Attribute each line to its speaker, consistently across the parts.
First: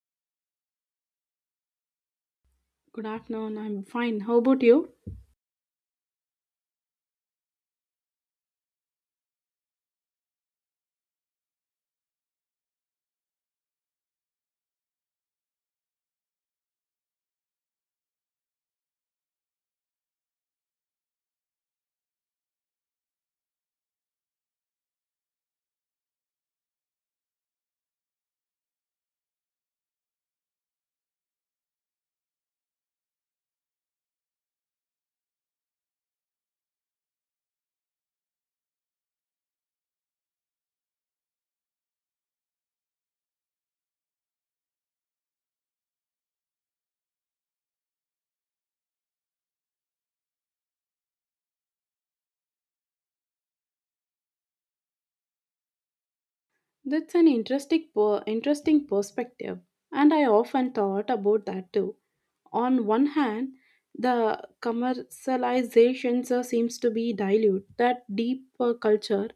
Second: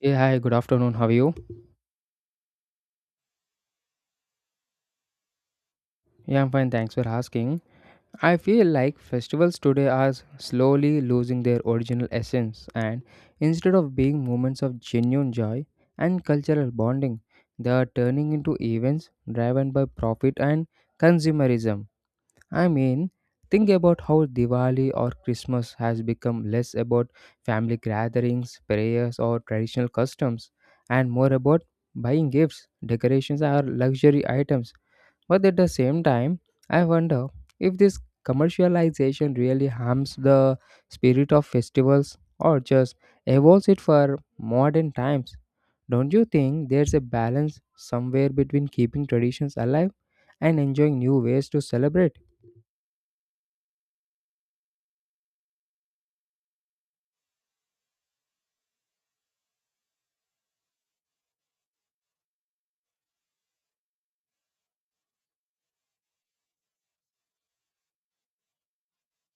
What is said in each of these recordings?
Speaker 1: Hey, hi, good afternoon. How are you?
Speaker 2: Good afternoon. I'm fine. How about you?
Speaker 1: Yeah, I'm fine. Thanks for asking. I feel like festivals today are slowly losing their original essence, and instead of being moments of genuine joy and cultural bonding, they are turning into events driven by profit and consumerism. I mean, think about how Diwali or Christmas has become less about family gatherings, prayers, or traditional customs, and more about buying gifts, decorations, or luxury items. But at the same time, I wonder if this commercialization really harms the spirit of festivals or just evolves it for modern times. Don't you think there's a balance somewhere between keeping traditions alive and enjoying new ways to celebrate?
Speaker 2: That's an interesting, interesting perspective, and I often thought about that too. On one hand, the commercialization seems to be dilute that deep culture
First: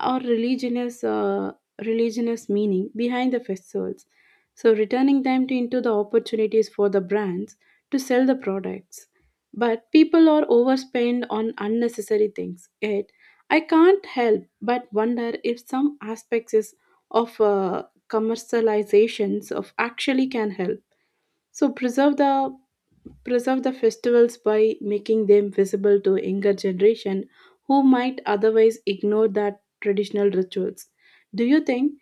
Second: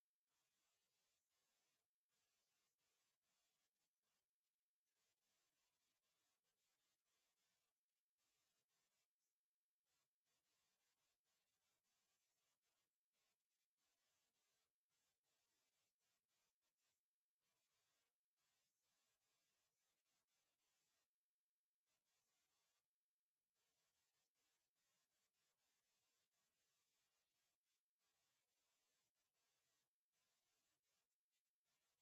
Speaker 2: or religious religious meaning behind the festivals, so returning them into the opportunities for the brands to sell the products. But people are overspent on unnecessary things. Yet, I can't help but wonder if some aspects is of commercializations of actually can help so preserve the festivals by making them visible to younger generation who might otherwise ignore that traditional rituals. Do you think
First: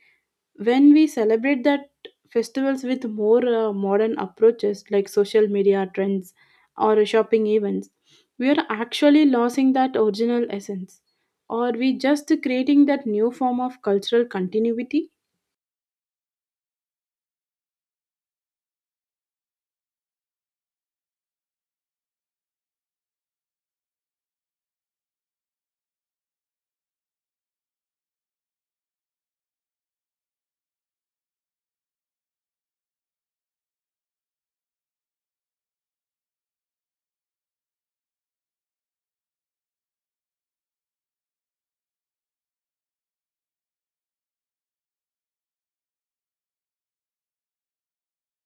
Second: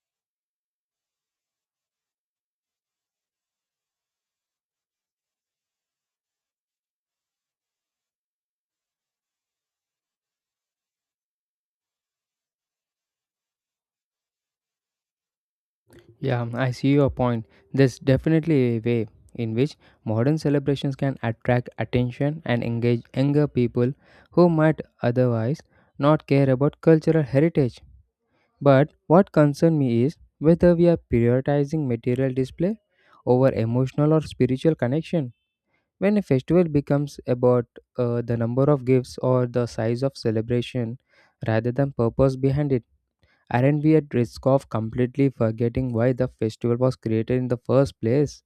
Speaker 2: when we celebrate that festivals with more modern approaches like social media trends or shopping events, we are actually losing that original essence, or we just creating that new form of cultural continuity?
Speaker 1: Yeah, I see your point. There's definitely a way in which modern celebrations can attract attention and engage younger people who might otherwise not care about cultural heritage. But what concerns me is whether we are prioritizing material display over emotional or spiritual connection. When a festival becomes about the number of gifts or the size of celebration rather than purpose behind it, aren't we at risk of completely forgetting why the festival was created in the first place?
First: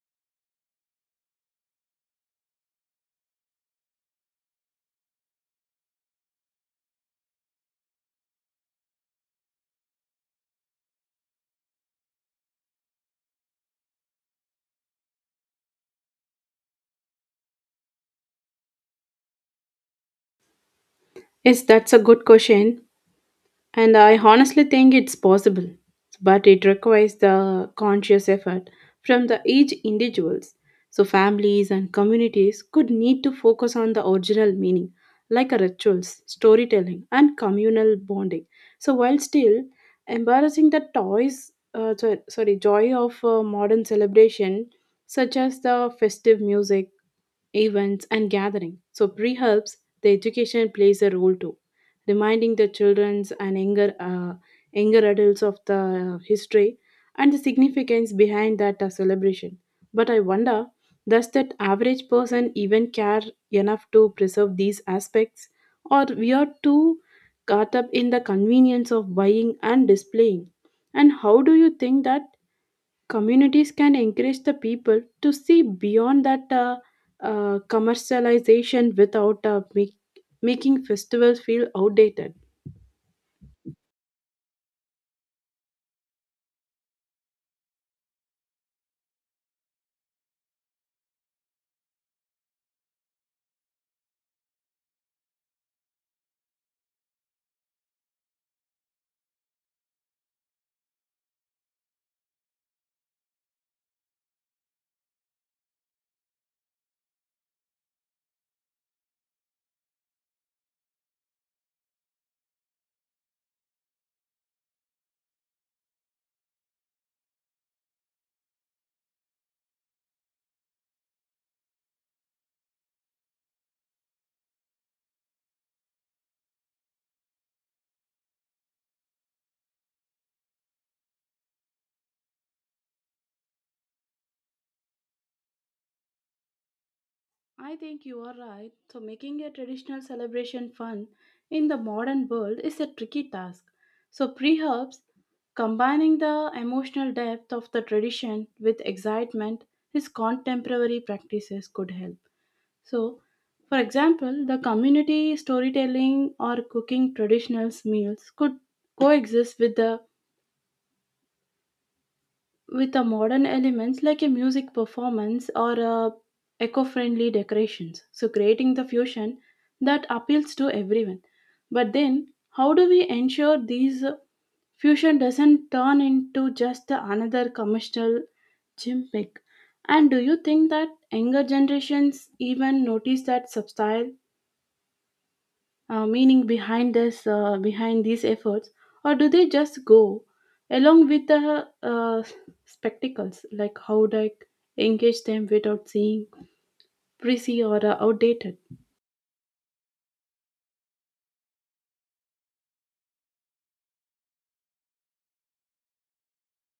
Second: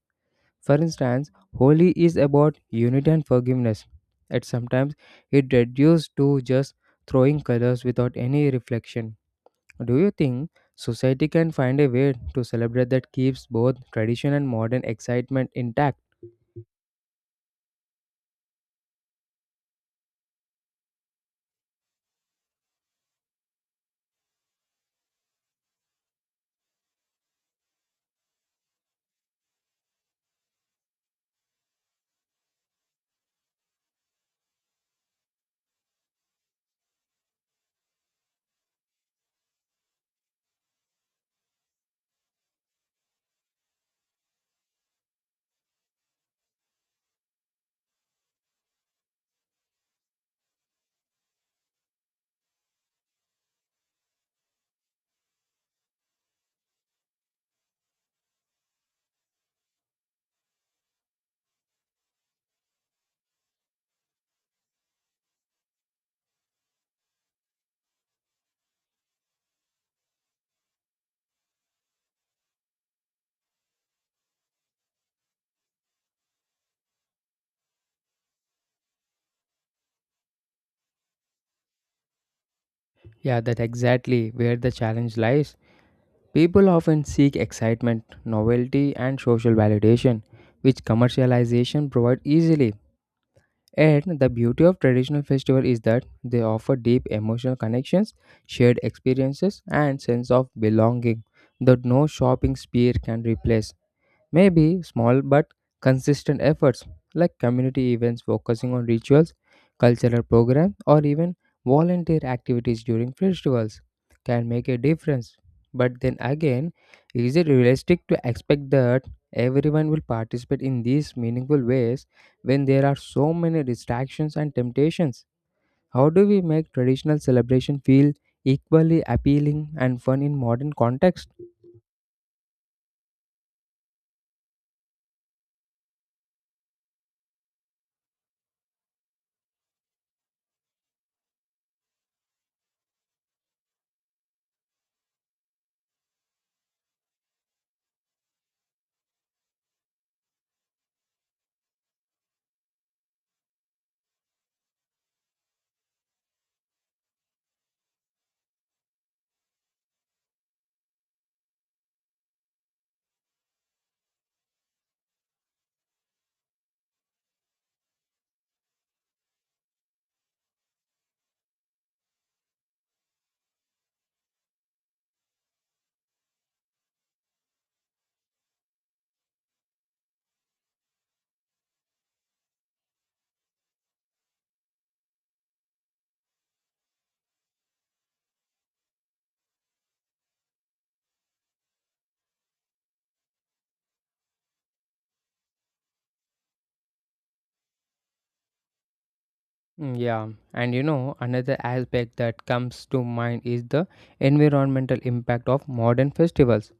Speaker 1: For instance, Holi is about unity and forgiveness, and sometimes it reduced to just throwing colors without any reflection. Do you think society can find a way to celebrate that keeps both tradition and modern excitement intact?
Speaker 2: Yes, that's a good question. And I honestly think it's possible, but it requires the conscious effort from the each individuals. So families and communities could need to focus on the original meaning, like a rituals, storytelling, and communal bonding. So while still embarrassing the toys, joy of modern celebration, such as the festive music events, and gathering. So pre helps the education plays a role too, reminding the childrens and younger younger adults of the history and the significance behind that celebration. But I wonder, does that average person even care enough to preserve these aspects, or we are too caught up in the convenience of buying and displaying? And how do you think that? Communities can encourage the people to see beyond that commercialization without making festivals feel outdated.
Speaker 1: Yeah, that's exactly where the challenge lies. People often seek excitement, novelty, and social validation, which commercialization provides easily. And the beauty of traditional festival is that they offer deep emotional connections, shared experiences, and sense of belonging that no shopping spree can replace. Maybe small but consistent efforts like community events focusing on rituals, cultural programs, or even volunteer activities during festivals can make a difference. But then again, is it realistic to expect that everyone will participate in these meaningful ways when there are so many distractions and temptations? How do we make traditional celebration feel equally appealing and fun in modern context?
Speaker 2: I think you are right. So, making a traditional celebration fun in the modern world is a tricky task. So, perhaps combining the emotional depth of the tradition with excitement, his contemporary practices could help. So, for example, the community storytelling or cooking traditional meals could coexist with the modern elements like a music performance or a eco-friendly decorations. So, creating the fusion that appeals to everyone. But then, how do we ensure these fusion doesn't turn into just another commercial gimmick? And do you think that younger generations even notice that subtle meaning behind this behind these efforts, or do they just go along with the spectacles? Like, how do I engage them without seeing prissy or outdated?
Speaker 1: Mm, yeah, and you know, another aspect that comes to mind is the environmental impact of modern festivals.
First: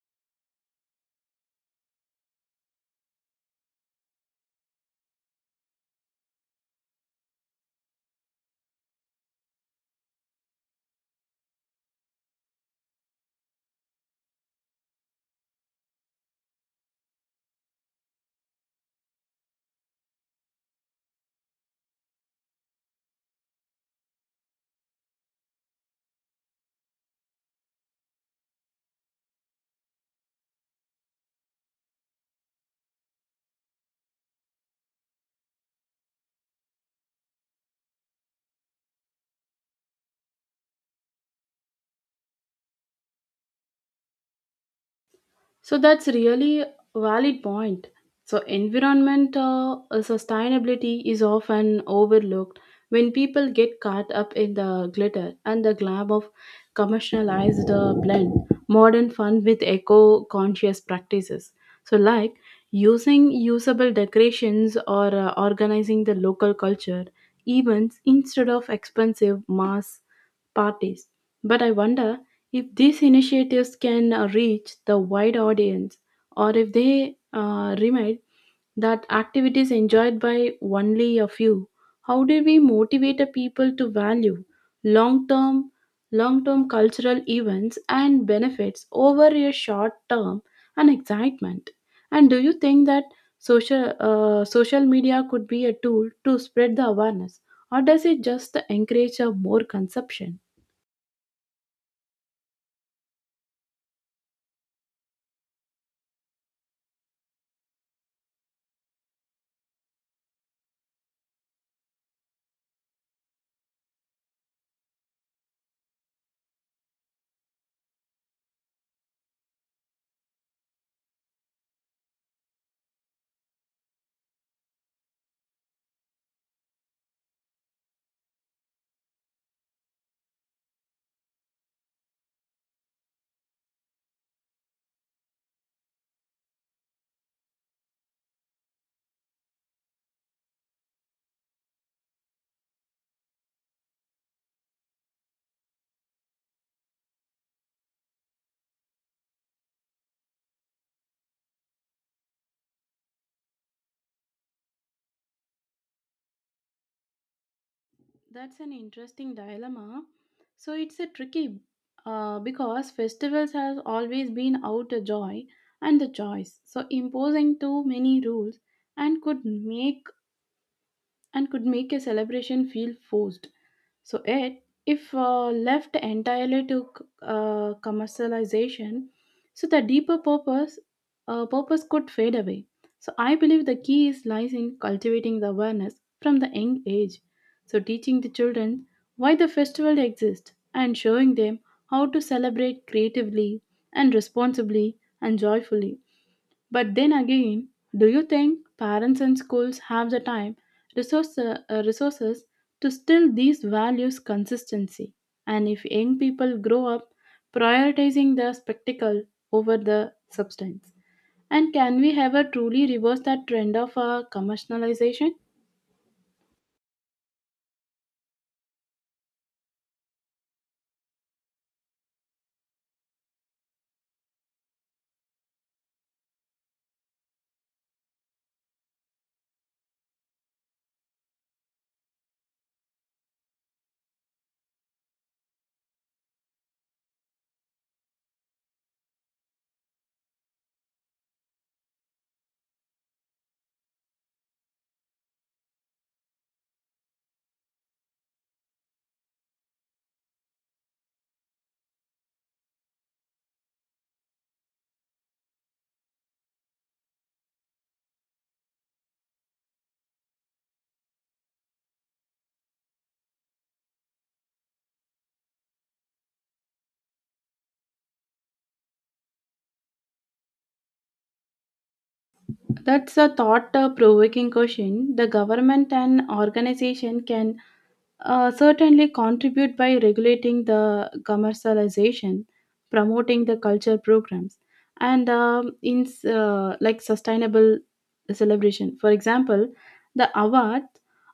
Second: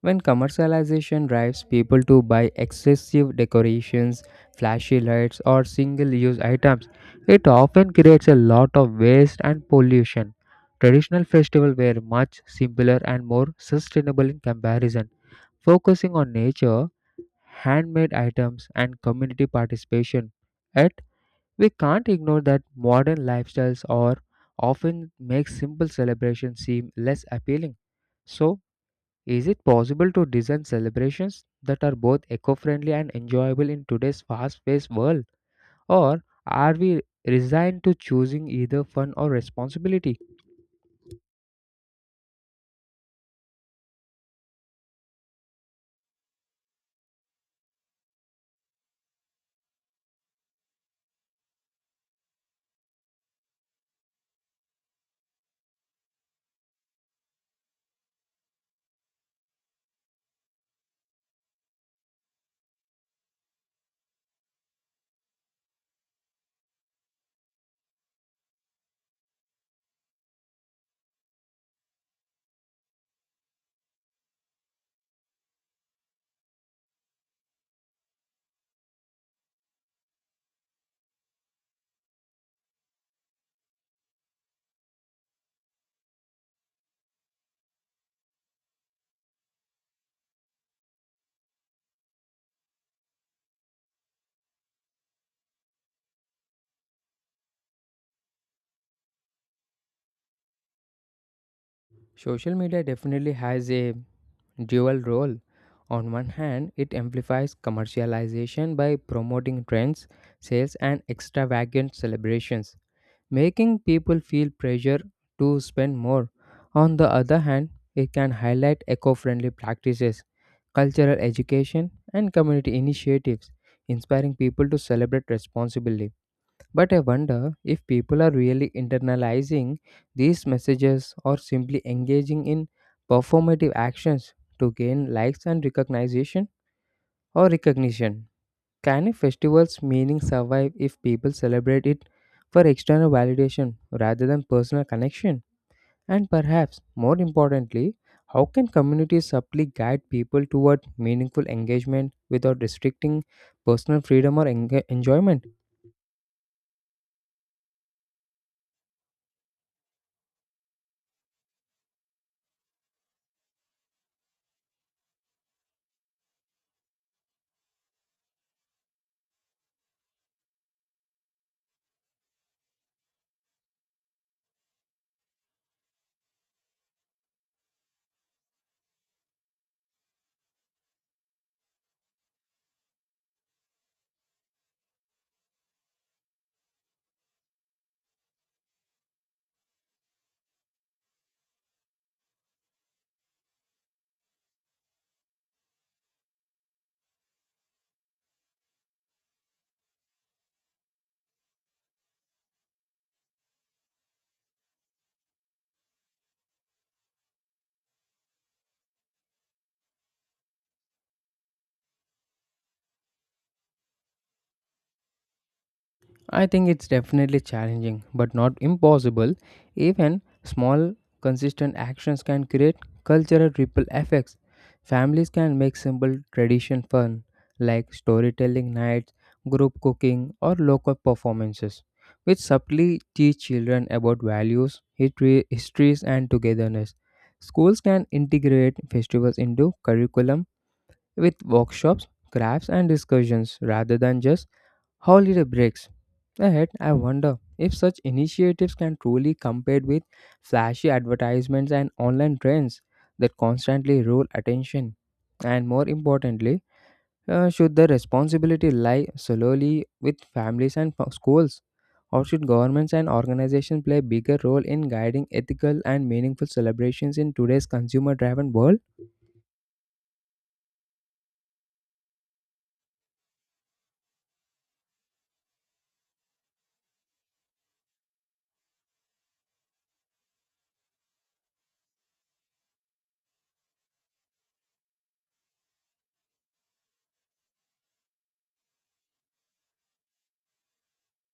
Speaker 1: When commercialization drives people to buy excessive decorations, flashy lights, or single use items, it often creates a lot of waste and pollution. Traditional festivals were much simpler and more sustainable in comparison, focusing on nature, handmade items, and community participation. We can't ignore that modern lifestyles are often make simple celebrations seem less appealing. So, is it possible to design celebrations that are both eco-friendly and enjoyable in today's fast-paced world? Or are we resigned to choosing either fun or responsibility?
Speaker 2: So that's really a valid point. So environment sustainability is often overlooked when people get caught up in the glitter and the glam of commercialized blend modern fun with eco-conscious practices. So like using usable decorations or organizing the local culture events instead of expensive mass parties. But I wonder if these initiatives can reach the wide audience, or if they remind that activities enjoyed by only a few. How do we motivate the people to value long term? long term cultural events and benefits over a short term and excitement? And do you think that social media could be a tool to spread the awareness, or does it just encourage a more consumption?
Speaker 1: Social media definitely has a dual role. On one hand, it amplifies commercialization by promoting trends, sales, and extravagant celebrations, making people feel pressure to spend more. On the other hand, it can highlight eco friendly practices, cultural education, and community initiatives, inspiring people to celebrate responsibly. But I wonder if people are really internalizing these messages or simply engaging in performative actions to gain likes and recognition or recognition. Can a festival's meaning survive if people celebrate it for external validation rather than personal connection? And perhaps more importantly, how can communities subtly guide people toward meaningful engagement without restricting personal freedom or enjoyment?
Speaker 2: That's an interesting dilemma. So it's a tricky because festivals has always been out a joy and the choice. So imposing too many rules and could make and could make a celebration feel forced. So it, if left entirely to commercialization, so the deeper purpose could fade away. So I believe the key is lies in cultivating the awareness from the young age. So teaching the children why the festival exists and showing them how to celebrate creatively and responsibly and joyfully. But then again, do you think parents and schools have the time, resource, uh, resources to still these values consistency? And if young people grow up prioritizing the spectacle over the substance? And can we ever truly reverse that trend of commercialization?
Speaker 1: I think it's definitely challenging, but not impossible. Even small, consistent actions can create cultural ripple effects. Families can make simple tradition fun, like storytelling nights, group cooking, or local performances, which subtly teach children about values, history, histories, and togetherness. Schools can integrate festivals into curriculum with workshops, crafts, and discussions rather than just holiday breaks. Ahead, I wonder if such initiatives can truly compete with flashy advertisements and online trends that constantly roll attention. And more importantly, should the responsibility lie solely with families and schools, or should governments and organizations play a bigger role in guiding ethical and meaningful celebrations in today's consumer driven world?
Speaker 2: That's a thought provoking question. The government and organization can certainly contribute by regulating the commercialization, promoting the culture programs, and like sustainable celebration. For example, the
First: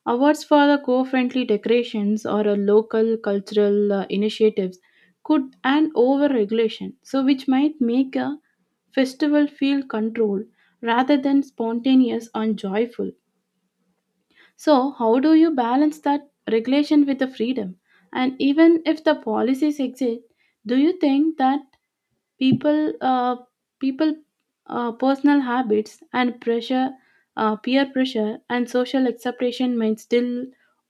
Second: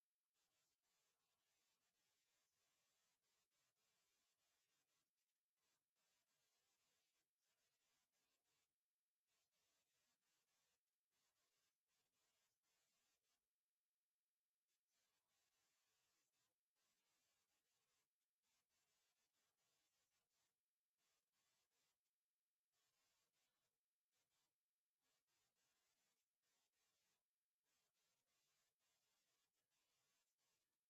Speaker 2: awards for the co-friendly decorations or a local cultural initiatives could and over regulation, so which might make a festival feel controlled rather than spontaneous and joyful. So, how do you balance that regulation with the freedom? And even if the policies exist, do you think that people, uh, people, personal habits and peer pressure and social acceptation might still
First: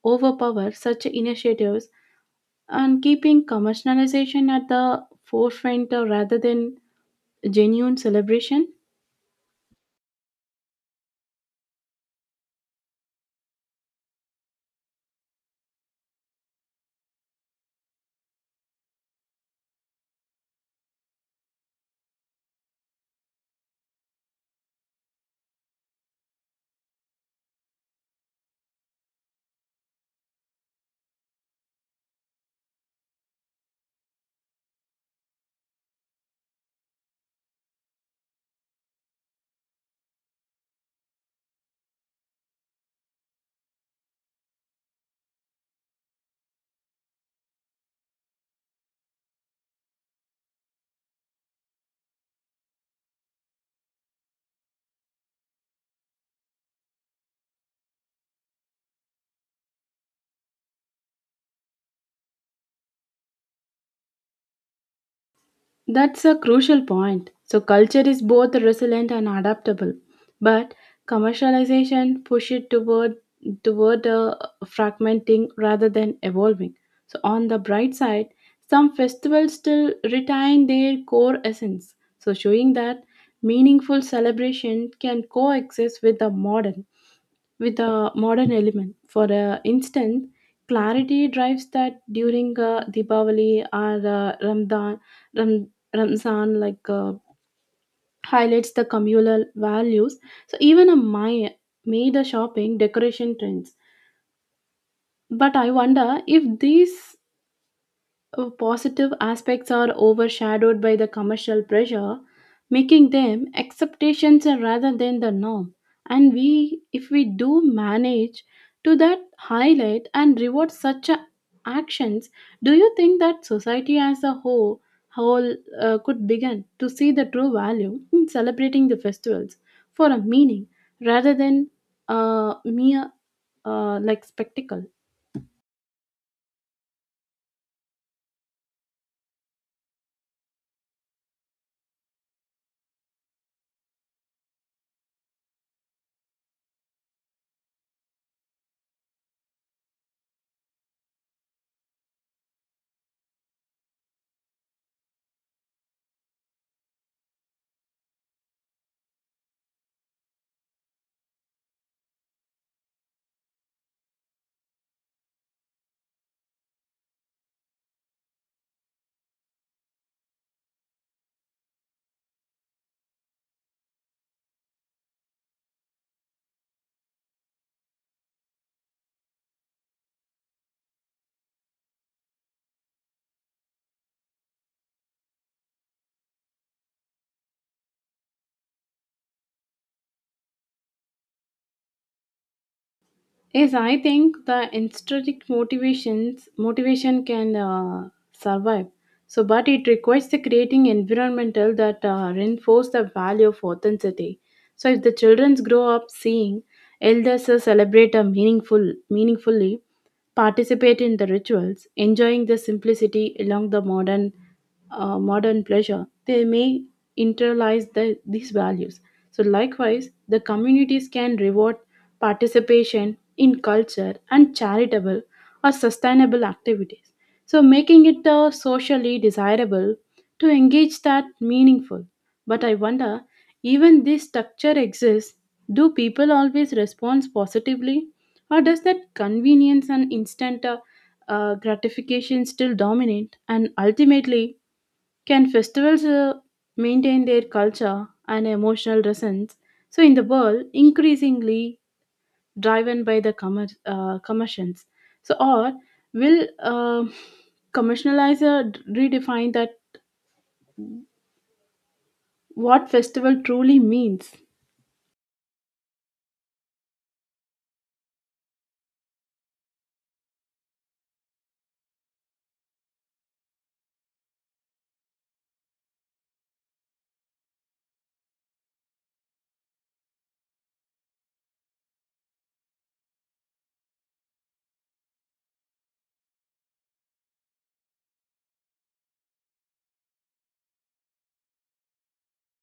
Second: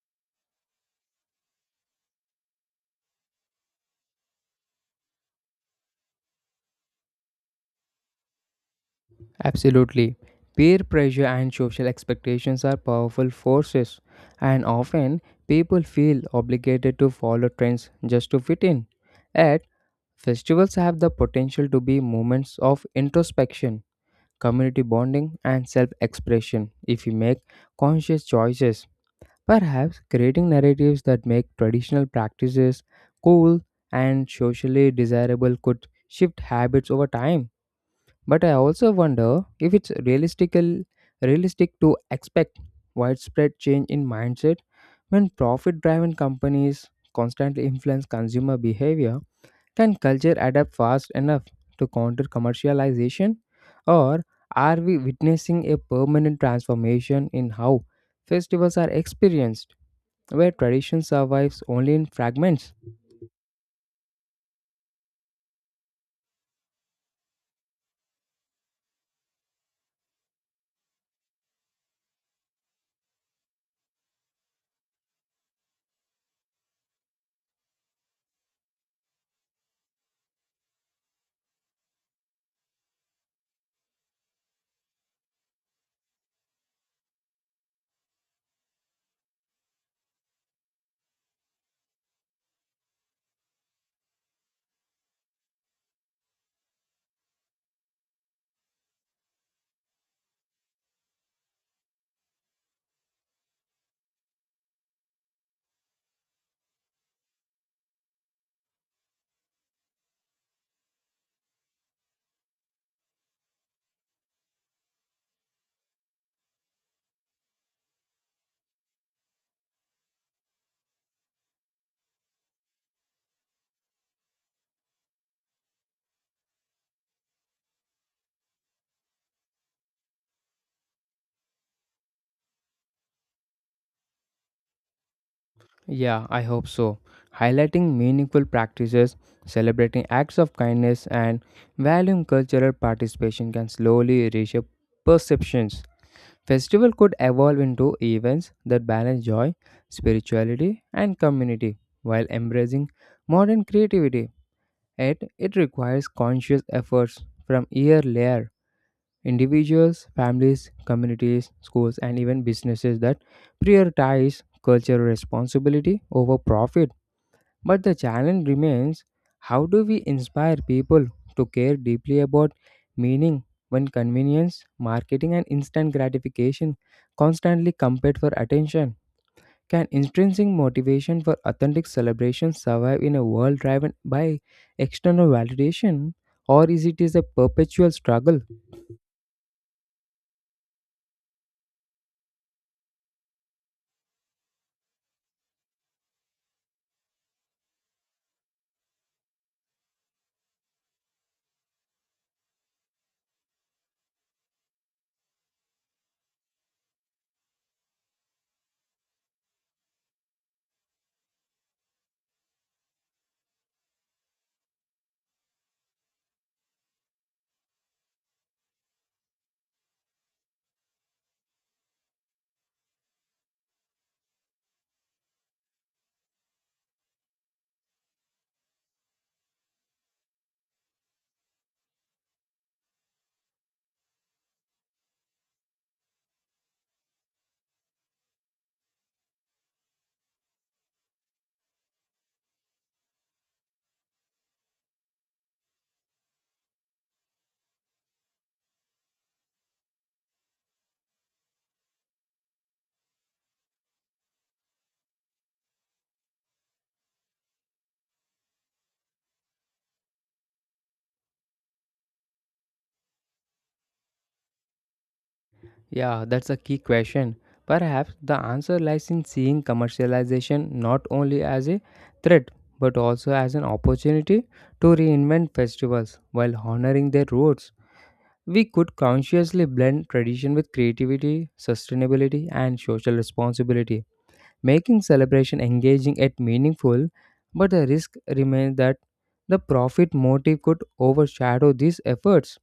Speaker 2: overpower such initiatives and keeping commercialization at the forefront rather than genuine celebration?
Speaker 1: Absolutely. Peer pressure and social expectations are powerful forces, and often people feel obligated to follow trends just to fit in. Yet, festivals have the potential to be moments of introspection, community bonding, and self expression if you make conscious choices. Perhaps creating narratives that make traditional practices cool and socially desirable could shift habits over time. But I also wonder if it's realistic to expect widespread change in mindset when profit driven companies constantly influence consumer behavior. Can culture adapt fast enough to counter commercialization? Or are we witnessing a permanent transformation in how festivals are experienced, where tradition survives only in fragments?
Speaker 2: That's a crucial point. So, culture is both resilient and adaptable, but commercialization push it toward fragmenting rather than evolving. So, on the bright side, some festivals still retain their core essence, so showing that meaningful celebration can coexist with a modern element. For instance, clarity drives that during Deepavali or Ram, Ramzan, like highlights the communal values. So even a Maya made the shopping decoration trends. But I wonder if these positive aspects are overshadowed by the commercial pressure, making them acceptations rather than the norm. And we, if we do manage to that highlight and reward actions, do you think that society as a whole could begin to see the true value in celebrating the festivals for a meaning rather than a mere like spectacle?
Speaker 1: Yeah, I hope so. Highlighting meaningful practices, celebrating acts of kindness, and valuing cultural participation can slowly reshape perceptions. Festival could evolve into events that balance joy, spirituality, and community while embracing modern creativity. Yet, it requires conscious efforts from year layer. Individuals, families, communities, schools, and even businesses that prioritize cultural responsibility over profit, but the challenge remains, how do we inspire people to care deeply about meaning when convenience, marketing, and instant gratification constantly compete for attention? Can intrinsic motivation for authentic celebration survive in a world driven by external validation, or is it is a perpetual struggle?
Speaker 2: Yes, I think the intrinsic motivation can survive. So, but it requires the creating environmental that reinforce the value of authenticity. So, if the children grow up seeing elders celebrate meaningfully, participate in the rituals, enjoying the simplicity along the modern, modern pleasure, they may internalize these values. So, likewise, the communities can reward participation in culture and charitable or sustainable activities. So, making it socially desirable to engage that meaningful. But I wonder, even this structure exists, do people always respond positively? Or does that convenience and instant gratification still dominate? And ultimately, can festivals maintain their culture and emotional resonance? So, in the world, increasingly driven by the commissions. So, or will commercializer redefine that what festival truly means?
Speaker 1: Yeah, that's a key question. Perhaps the answer lies in seeing commercialization not only as a threat but also as an opportunity to reinvent festivals while honoring their roots. We could consciously blend tradition with creativity, sustainability, and social responsibility, making celebration engaging yet meaningful. But the risk remains that the profit motive could overshadow these efforts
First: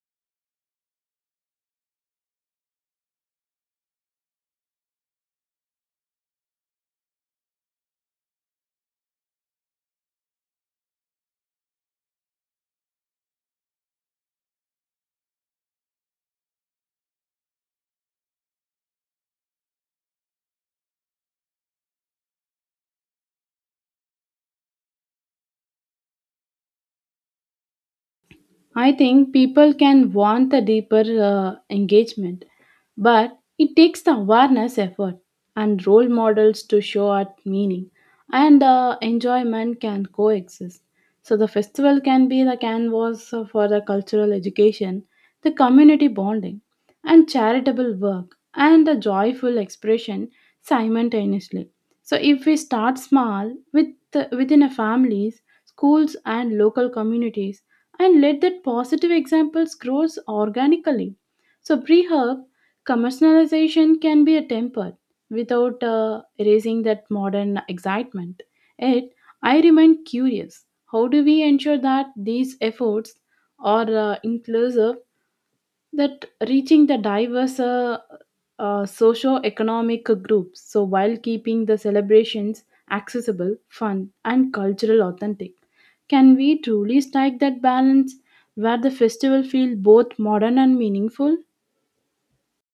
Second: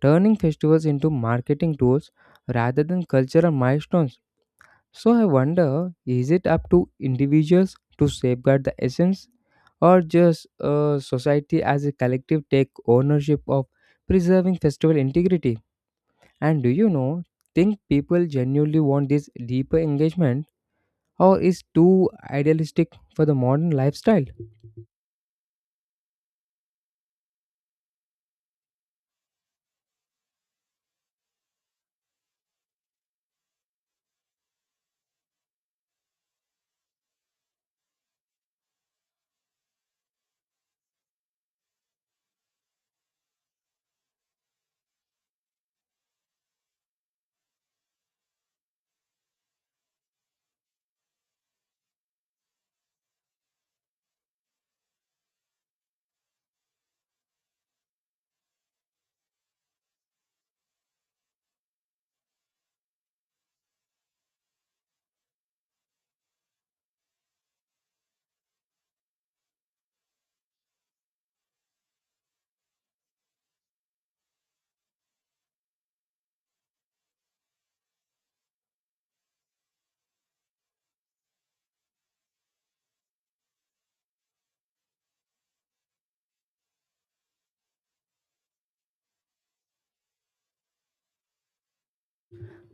Speaker 1: turning festivals into marketing tools rather than cultural milestones. So I wonder, is it up to individuals to safeguard the essence or just society as a collective take ownership of preserving festival integrity? And do you know think people genuinely want this deeper engagement or is too idealistic for the modern lifestyle?
Speaker 2: I think people can want the deeper engagement, but it takes the awareness effort and role models to show out meaning and enjoyment can coexist. So the festival can be the canvas for the cultural education, the community bonding, and charitable work and the joyful expression simultaneously. So if we start small with within a families, schools and local communities and let that positive examples grows organically. So pre herb commercialization can be a temper without erasing that modern excitement. Yet I remain curious. How do we ensure that these efforts are inclusive, that reaching the diverse socio-economic groups, so while keeping the celebrations accessible, fun and cultural authentic? Can we truly strike that balance where the festival feels both modern and meaningful?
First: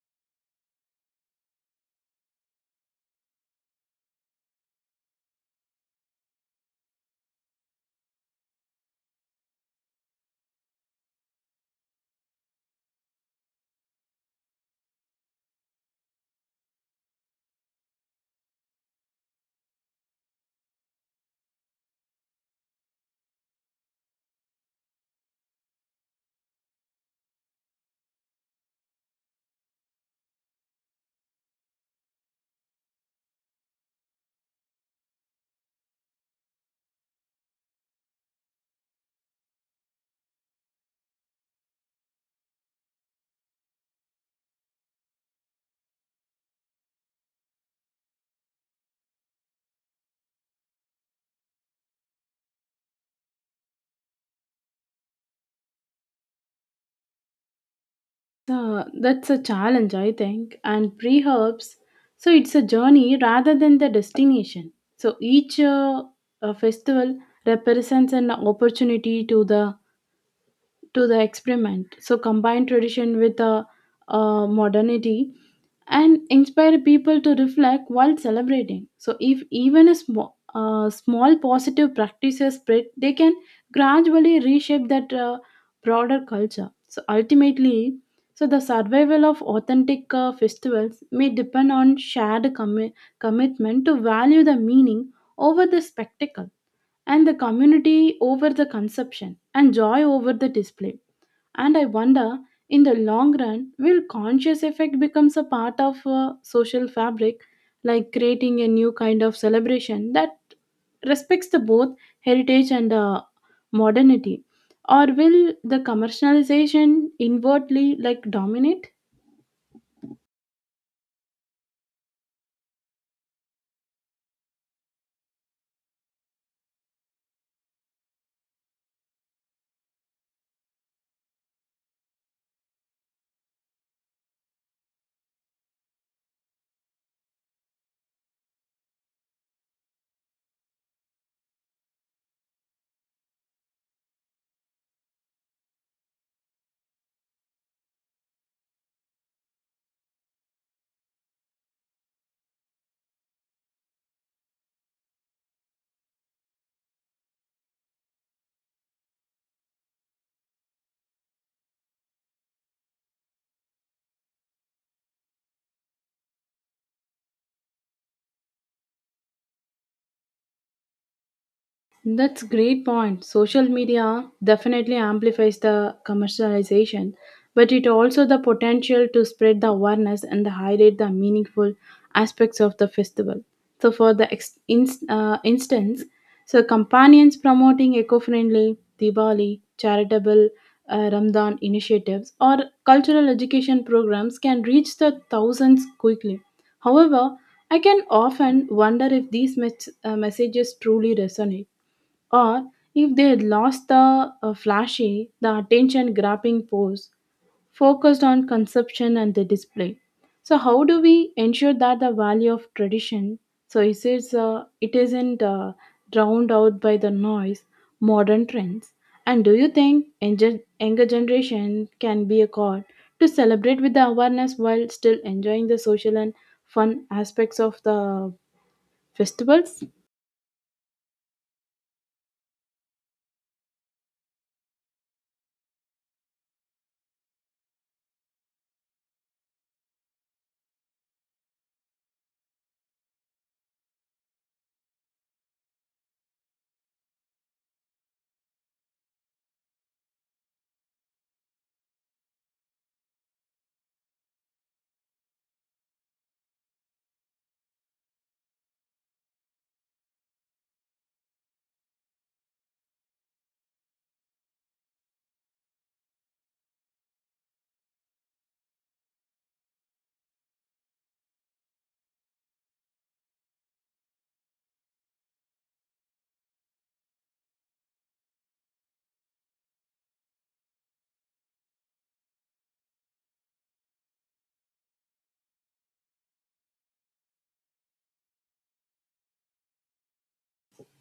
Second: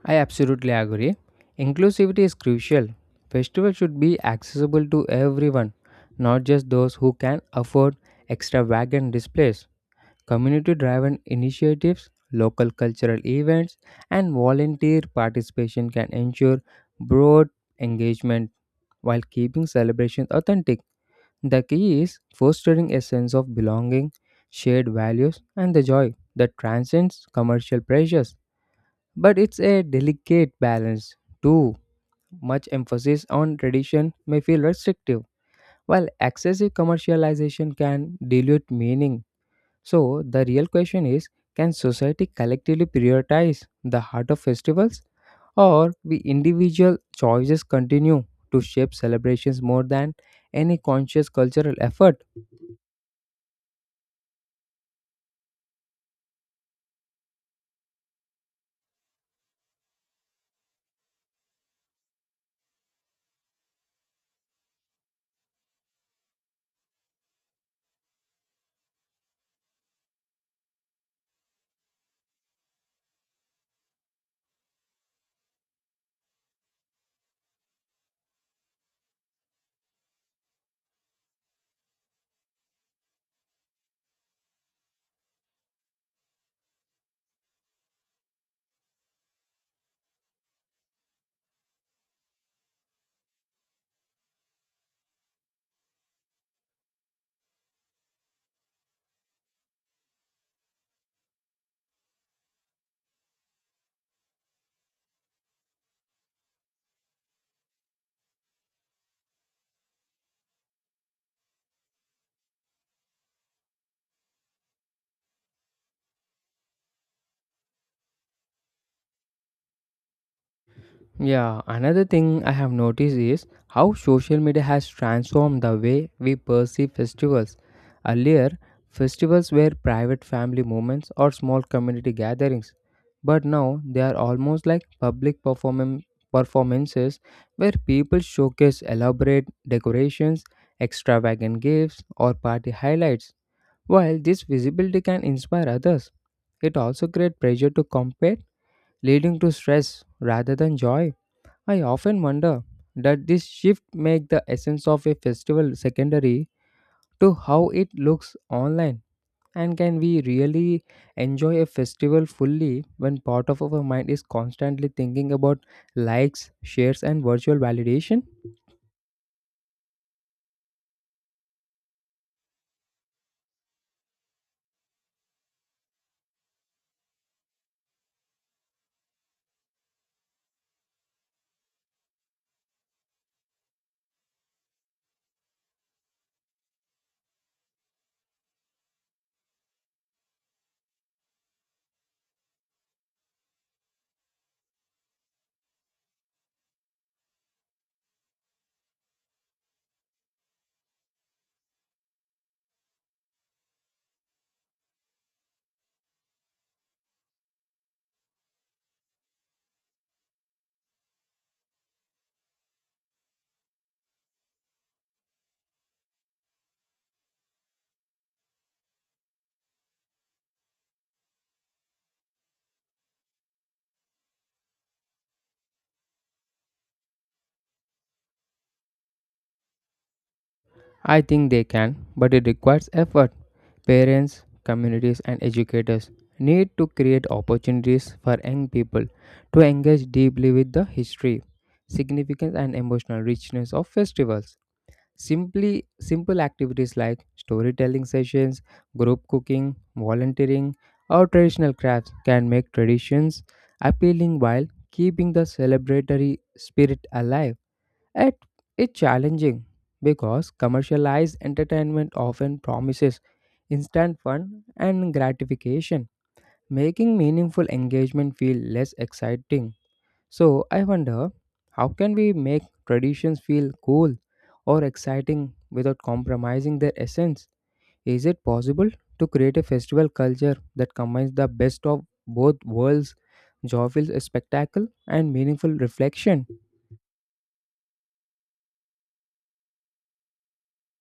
Speaker 1: I absolutely agree. Inclusivity is crucial. Festivals should be accessible to everyone, not just those who can afford extravagant displays. Community driven initiatives, local cultural events, and volunteer participation can ensure broad engagement while keeping celebrations authentic. The key is fostering a sense of belonging, shared values, and the joy that transcends commercial pressures. But it's a delicate balance. Too much emphasis on tradition may feel restrictive, while excessive commercialization can dilute meaning. So, the real question is, can society collectively prioritize the heart of festivals, or we individual choices continue to shape celebrations more than any conscious cultural effort?
Speaker 2: Uh, that's a challenge, I think, and pre-herbs, so it's a journey rather than the destination. So each festival represents an opportunity to the experiment. So combine tradition with modernity and inspire people to reflect while celebrating. So if even a small positive practices spread, they can gradually reshape that broader culture. So ultimately, so the survival of authentic festivals may depend on shared commitment to value the meaning over the spectacle and the community over the consumption and joy over the display. And I wonder, in the long run, will conscious effect becomes a part of a social fabric, like creating a new kind of celebration that respects the both heritage and modernity, or will the commercialization inwardly like dominate?
Speaker 1: Yeah, another thing I have noticed is how social media has transformed the way we perceive festivals. Earlier, festivals were private family moments or small community gatherings, but now they are almost like public performances where people showcase elaborate decorations, extravagant gifts, or party highlights. While this visibility can inspire others, it also creates pressure to compete, leading to stress rather than joy. I often wonder that this shift make the essence of a festival secondary to how it looks online, and can we really enjoy a festival fully when part of our mind is constantly thinking about likes, shares and virtual validation?
Speaker 2: That's great point. Social media definitely amplifies the commercialization, but it also the potential to spread the awareness and highlight the meaningful aspects of the festival. So, for the instance, so companions promoting eco-friendly Diwali, charitable Ramadan initiatives, or cultural education programs can reach the thousands quickly. However, I can often wonder if these messages truly resonate, or if they had lost the flashy, the attention grabbing pose focused on consumption and the display. So how do we ensure that the value of tradition so it is it isn't drowned out by the noise modern trends? And do you think younger generation can be a call to celebrate with the awareness while still enjoying the social and fun aspects of the festivals?
Speaker 1: I think they can, but it requires effort. Parents, communities, and educators need to create opportunities for young people to engage deeply with the history, significance, and emotional richness of festivals. Simply Simple activities like storytelling sessions, group cooking, volunteering, or traditional crafts can make traditions appealing while keeping the celebratory spirit alive. Yet, it's challenging because commercialized entertainment often promises instant fun and gratification, making meaningful engagement feel less exciting. So I wonder, how can we make traditions feel cool or exciting without compromising their essence? Is it possible to create a festival culture that combines the best of both worlds, joyful spectacle and meaningful reflection?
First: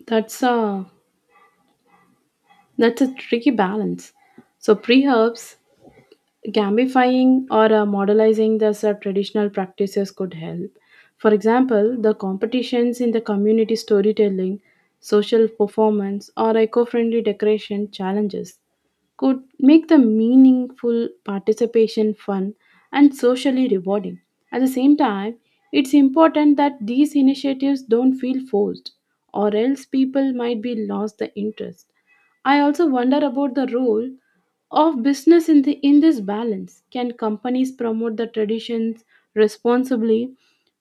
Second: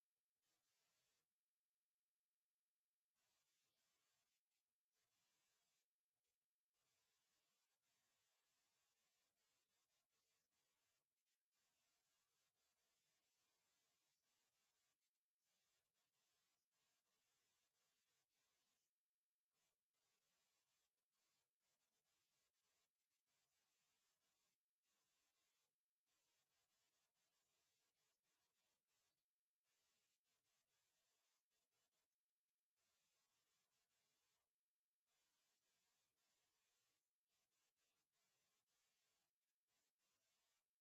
Speaker 2: That's a That's a tricky balance. So, pre herbs gamifying or modelizing the traditional practices could help. For example, the competitions in the community storytelling, social performance, or eco friendly decoration challenges could make the meaningful participation fun and socially rewarding. At the same time, it's important that these initiatives don't feel forced, or else people might be lost the interest. I also wonder about the role of business in the in this balance. Can companies promote the traditions responsibly?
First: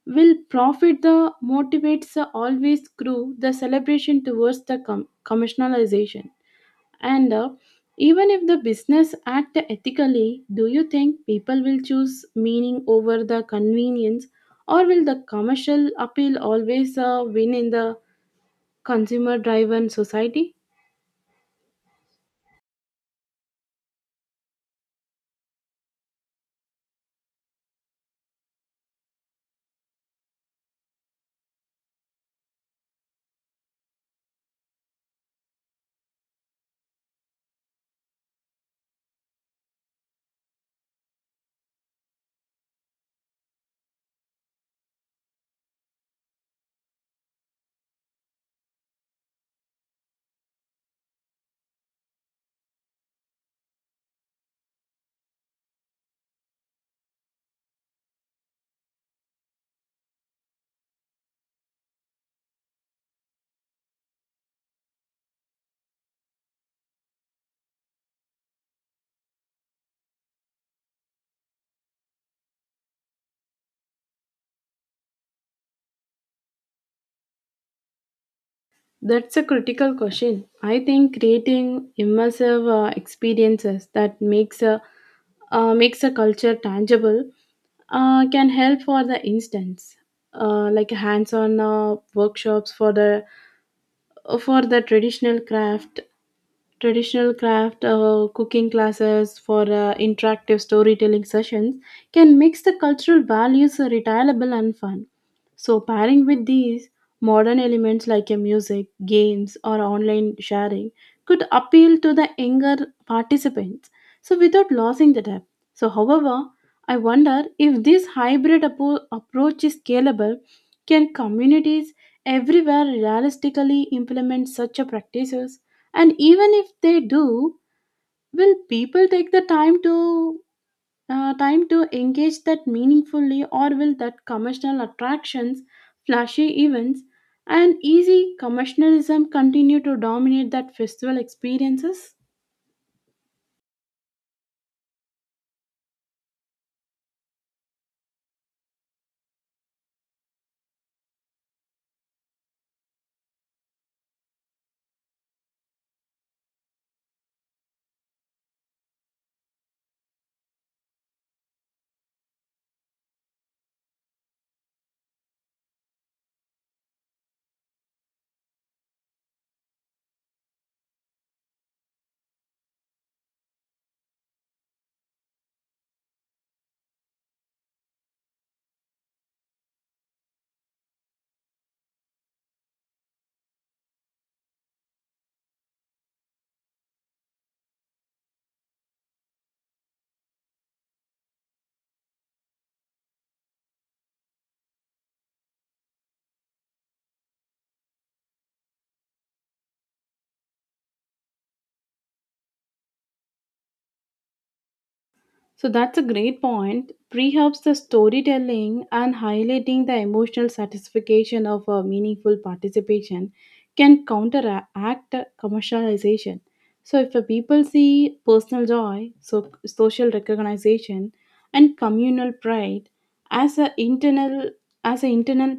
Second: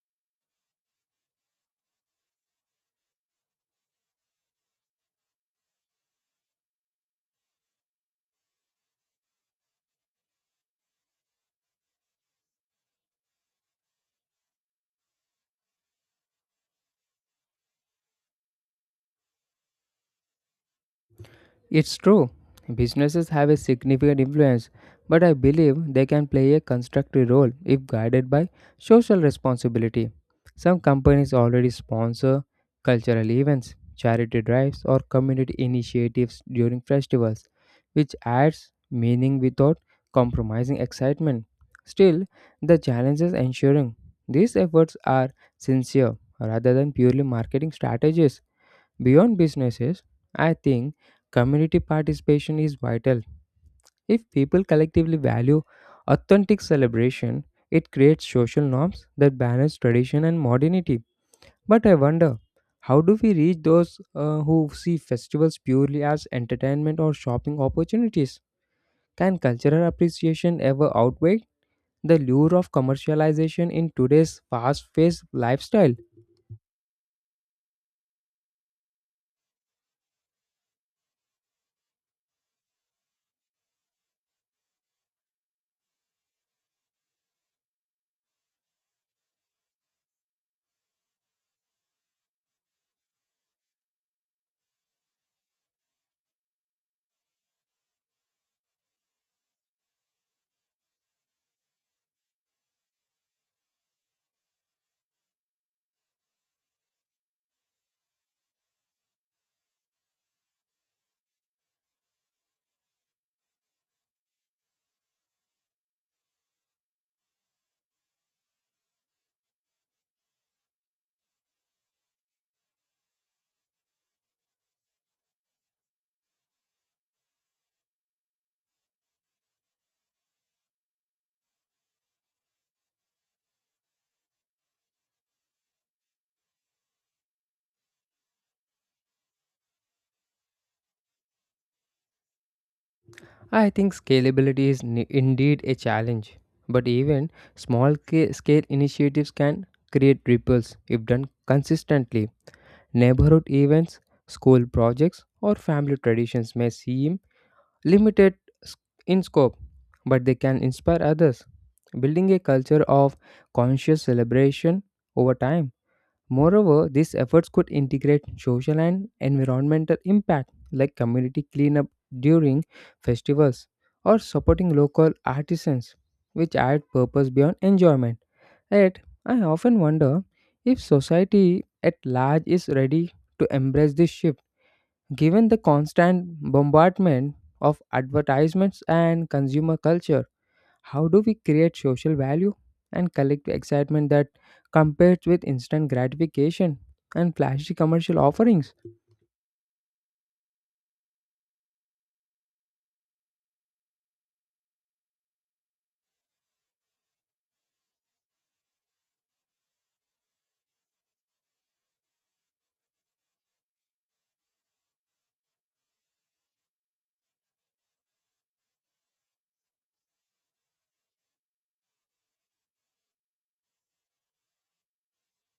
Speaker 2: Will profit the motivates the always crew the celebration towards the commercialization, and even if the business act ethically, do you think people will choose meaning over the convenience, or will the commercial appeal always win in the consumer driven society?
Speaker 1: It's true. Businesses have a significant influence, but I believe they can play a constructive role if guided by social responsibility. Some companies already sponsor cultural events, charity drives, or community initiatives during festivals, which adds meaning without compromising excitement. Still, the challenge is ensuring these efforts are sincere rather than purely marketing strategies. Beyond businesses, I think community participation is vital. If people collectively value authentic celebration, it creates social norms that balance tradition and modernity. But I wonder, how do we reach those who see festivals purely as entertainment or shopping opportunities? Can cultural appreciation ever outweigh the lure of commercialization in today's fast paced lifestyle?
Speaker 2: That's a critical question. I think creating immersive experiences that makes a culture tangible can help. For the instance, like hands-on workshops for the uh, for the traditional craft, traditional craft cooking classes for interactive storytelling sessions can mix the cultural values retailable and fun. So, pairing with these modern elements like a music, games, or online sharing could appeal to the younger participants. So, without losing the depth. So, however, I wonder if this hybrid approach is scalable. Can communities everywhere realistically implement such a practices? And even if they do, will people take the time to engage that meaningfully, or will that commercial attractions, flashy events and easy commercialism continue to dominate that festival experiences?
Speaker 1: I think scalability is indeed a challenge, but even small scale initiatives can create ripples if done consistently. Neighborhood events, school projects, or family traditions may seem limited s- in scope, but they can inspire others, building a culture of conscious celebration over time. Moreover, these efforts could integrate social and environmental impact like community cleanup during festivals or supporting local artisans, which add purpose beyond enjoyment. Yet, I often wonder if society at large is ready to embrace this shift, given the constant bombardment of advertisements and consumer culture. How do we create social value and collective excitement that compares with instant gratification and flashy commercial offerings?
Speaker 2: So that's a great point. Pre helps the storytelling and highlighting the emotional satisfaction of a meaningful participation can counteract commercialization. So if a people see personal joy, so social recognition and communal pride as a internal as an internal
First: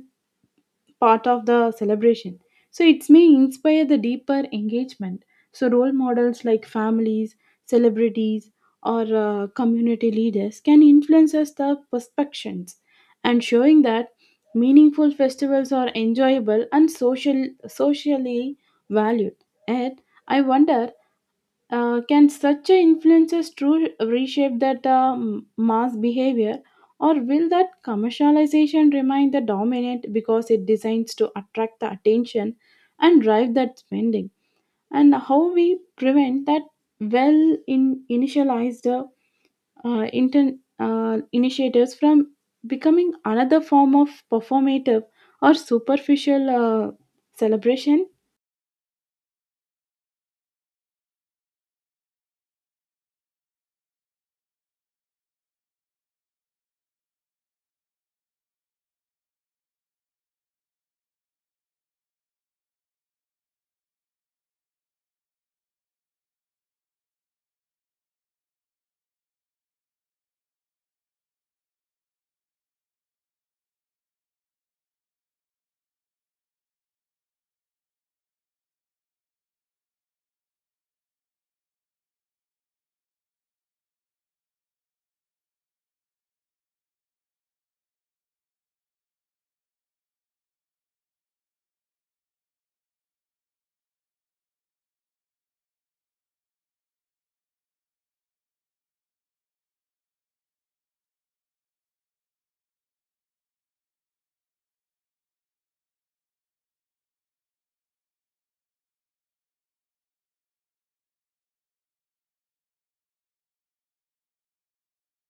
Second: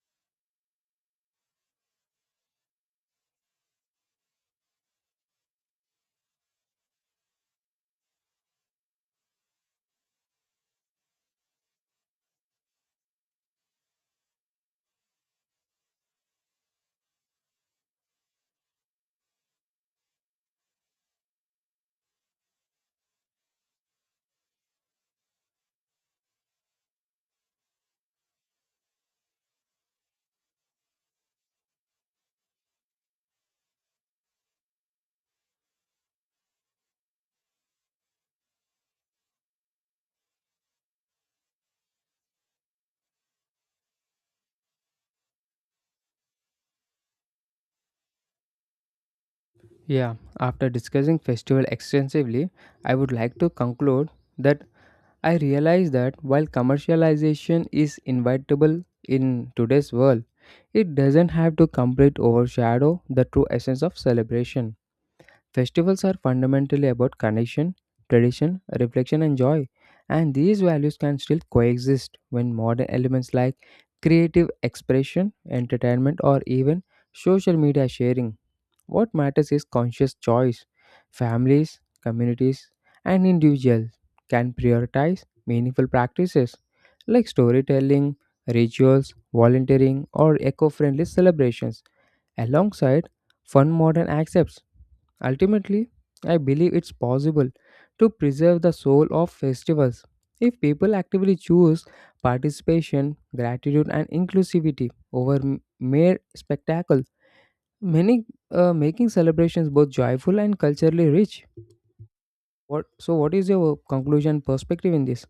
Speaker 2: part of the celebration. So it may inspire the deeper engagement. So role models like families, celebrities, or community leaders can influence us the perspectives and showing that meaningful festivals are enjoyable and socially valued. Yet, I wonder, can such a influences true reshape that mass behavior, or will that commercialization remain the dominant because it designs to attract the attention and drive that spending? And how we prevent that well in initialized initiators from becoming another form of performative or superficial celebration?
Speaker 1: Yeah, after discussing festival extensively, I would like to conclude that I realize that while commercialization is inevitable in today's world, it doesn't have to completely overshadow the true essence of celebration. Festivals are fundamentally about connection, tradition, reflection, and joy, and these values can still coexist when modern elements like creative expression, entertainment, or even social media sharing. What matters is conscious choice. Families, communities, and individuals can prioritize meaningful practices like storytelling, rituals, volunteering, or eco friendly celebrations alongside fun modern accepts. Ultimately, I believe it's possible to preserve the soul of festivals if people actively choose participation, gratitude, and inclusivity over mere spectacle, many making celebrations both joyful and culturally rich. What, so, what is your conclusion perspective in this?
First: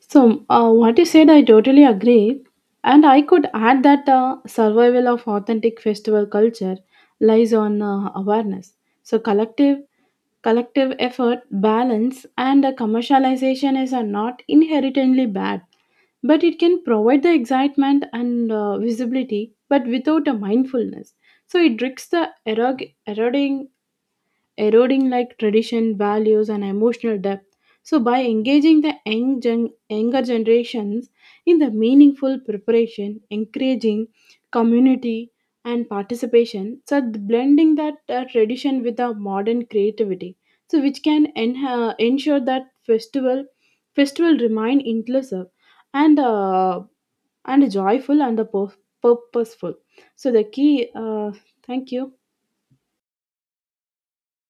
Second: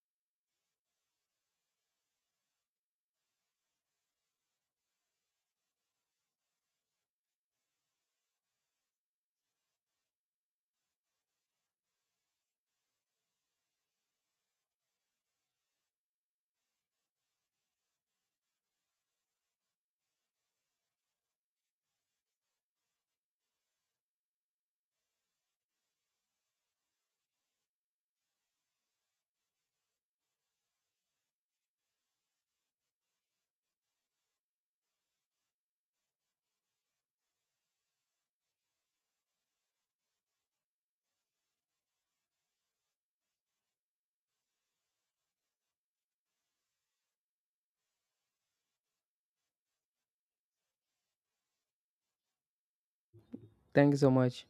Speaker 2: So, what you said, I totally agree. And I could add that survival of authentic festival culture lies on awareness. So, collective effort, balance, and commercialization is not inherently bad, but it can provide the excitement and visibility, but without a mindfulness. So, it risks the eroding like tradition, values, and emotional depth. So, by engaging the younger generations in the meaningful preparation, encouraging community and participation, so blending that tradition with the modern creativity, so which can ensure that festival remain inclusive and uh, and joyful and the purposeful. So the key. Thank you.
Speaker 1: Thank you so much.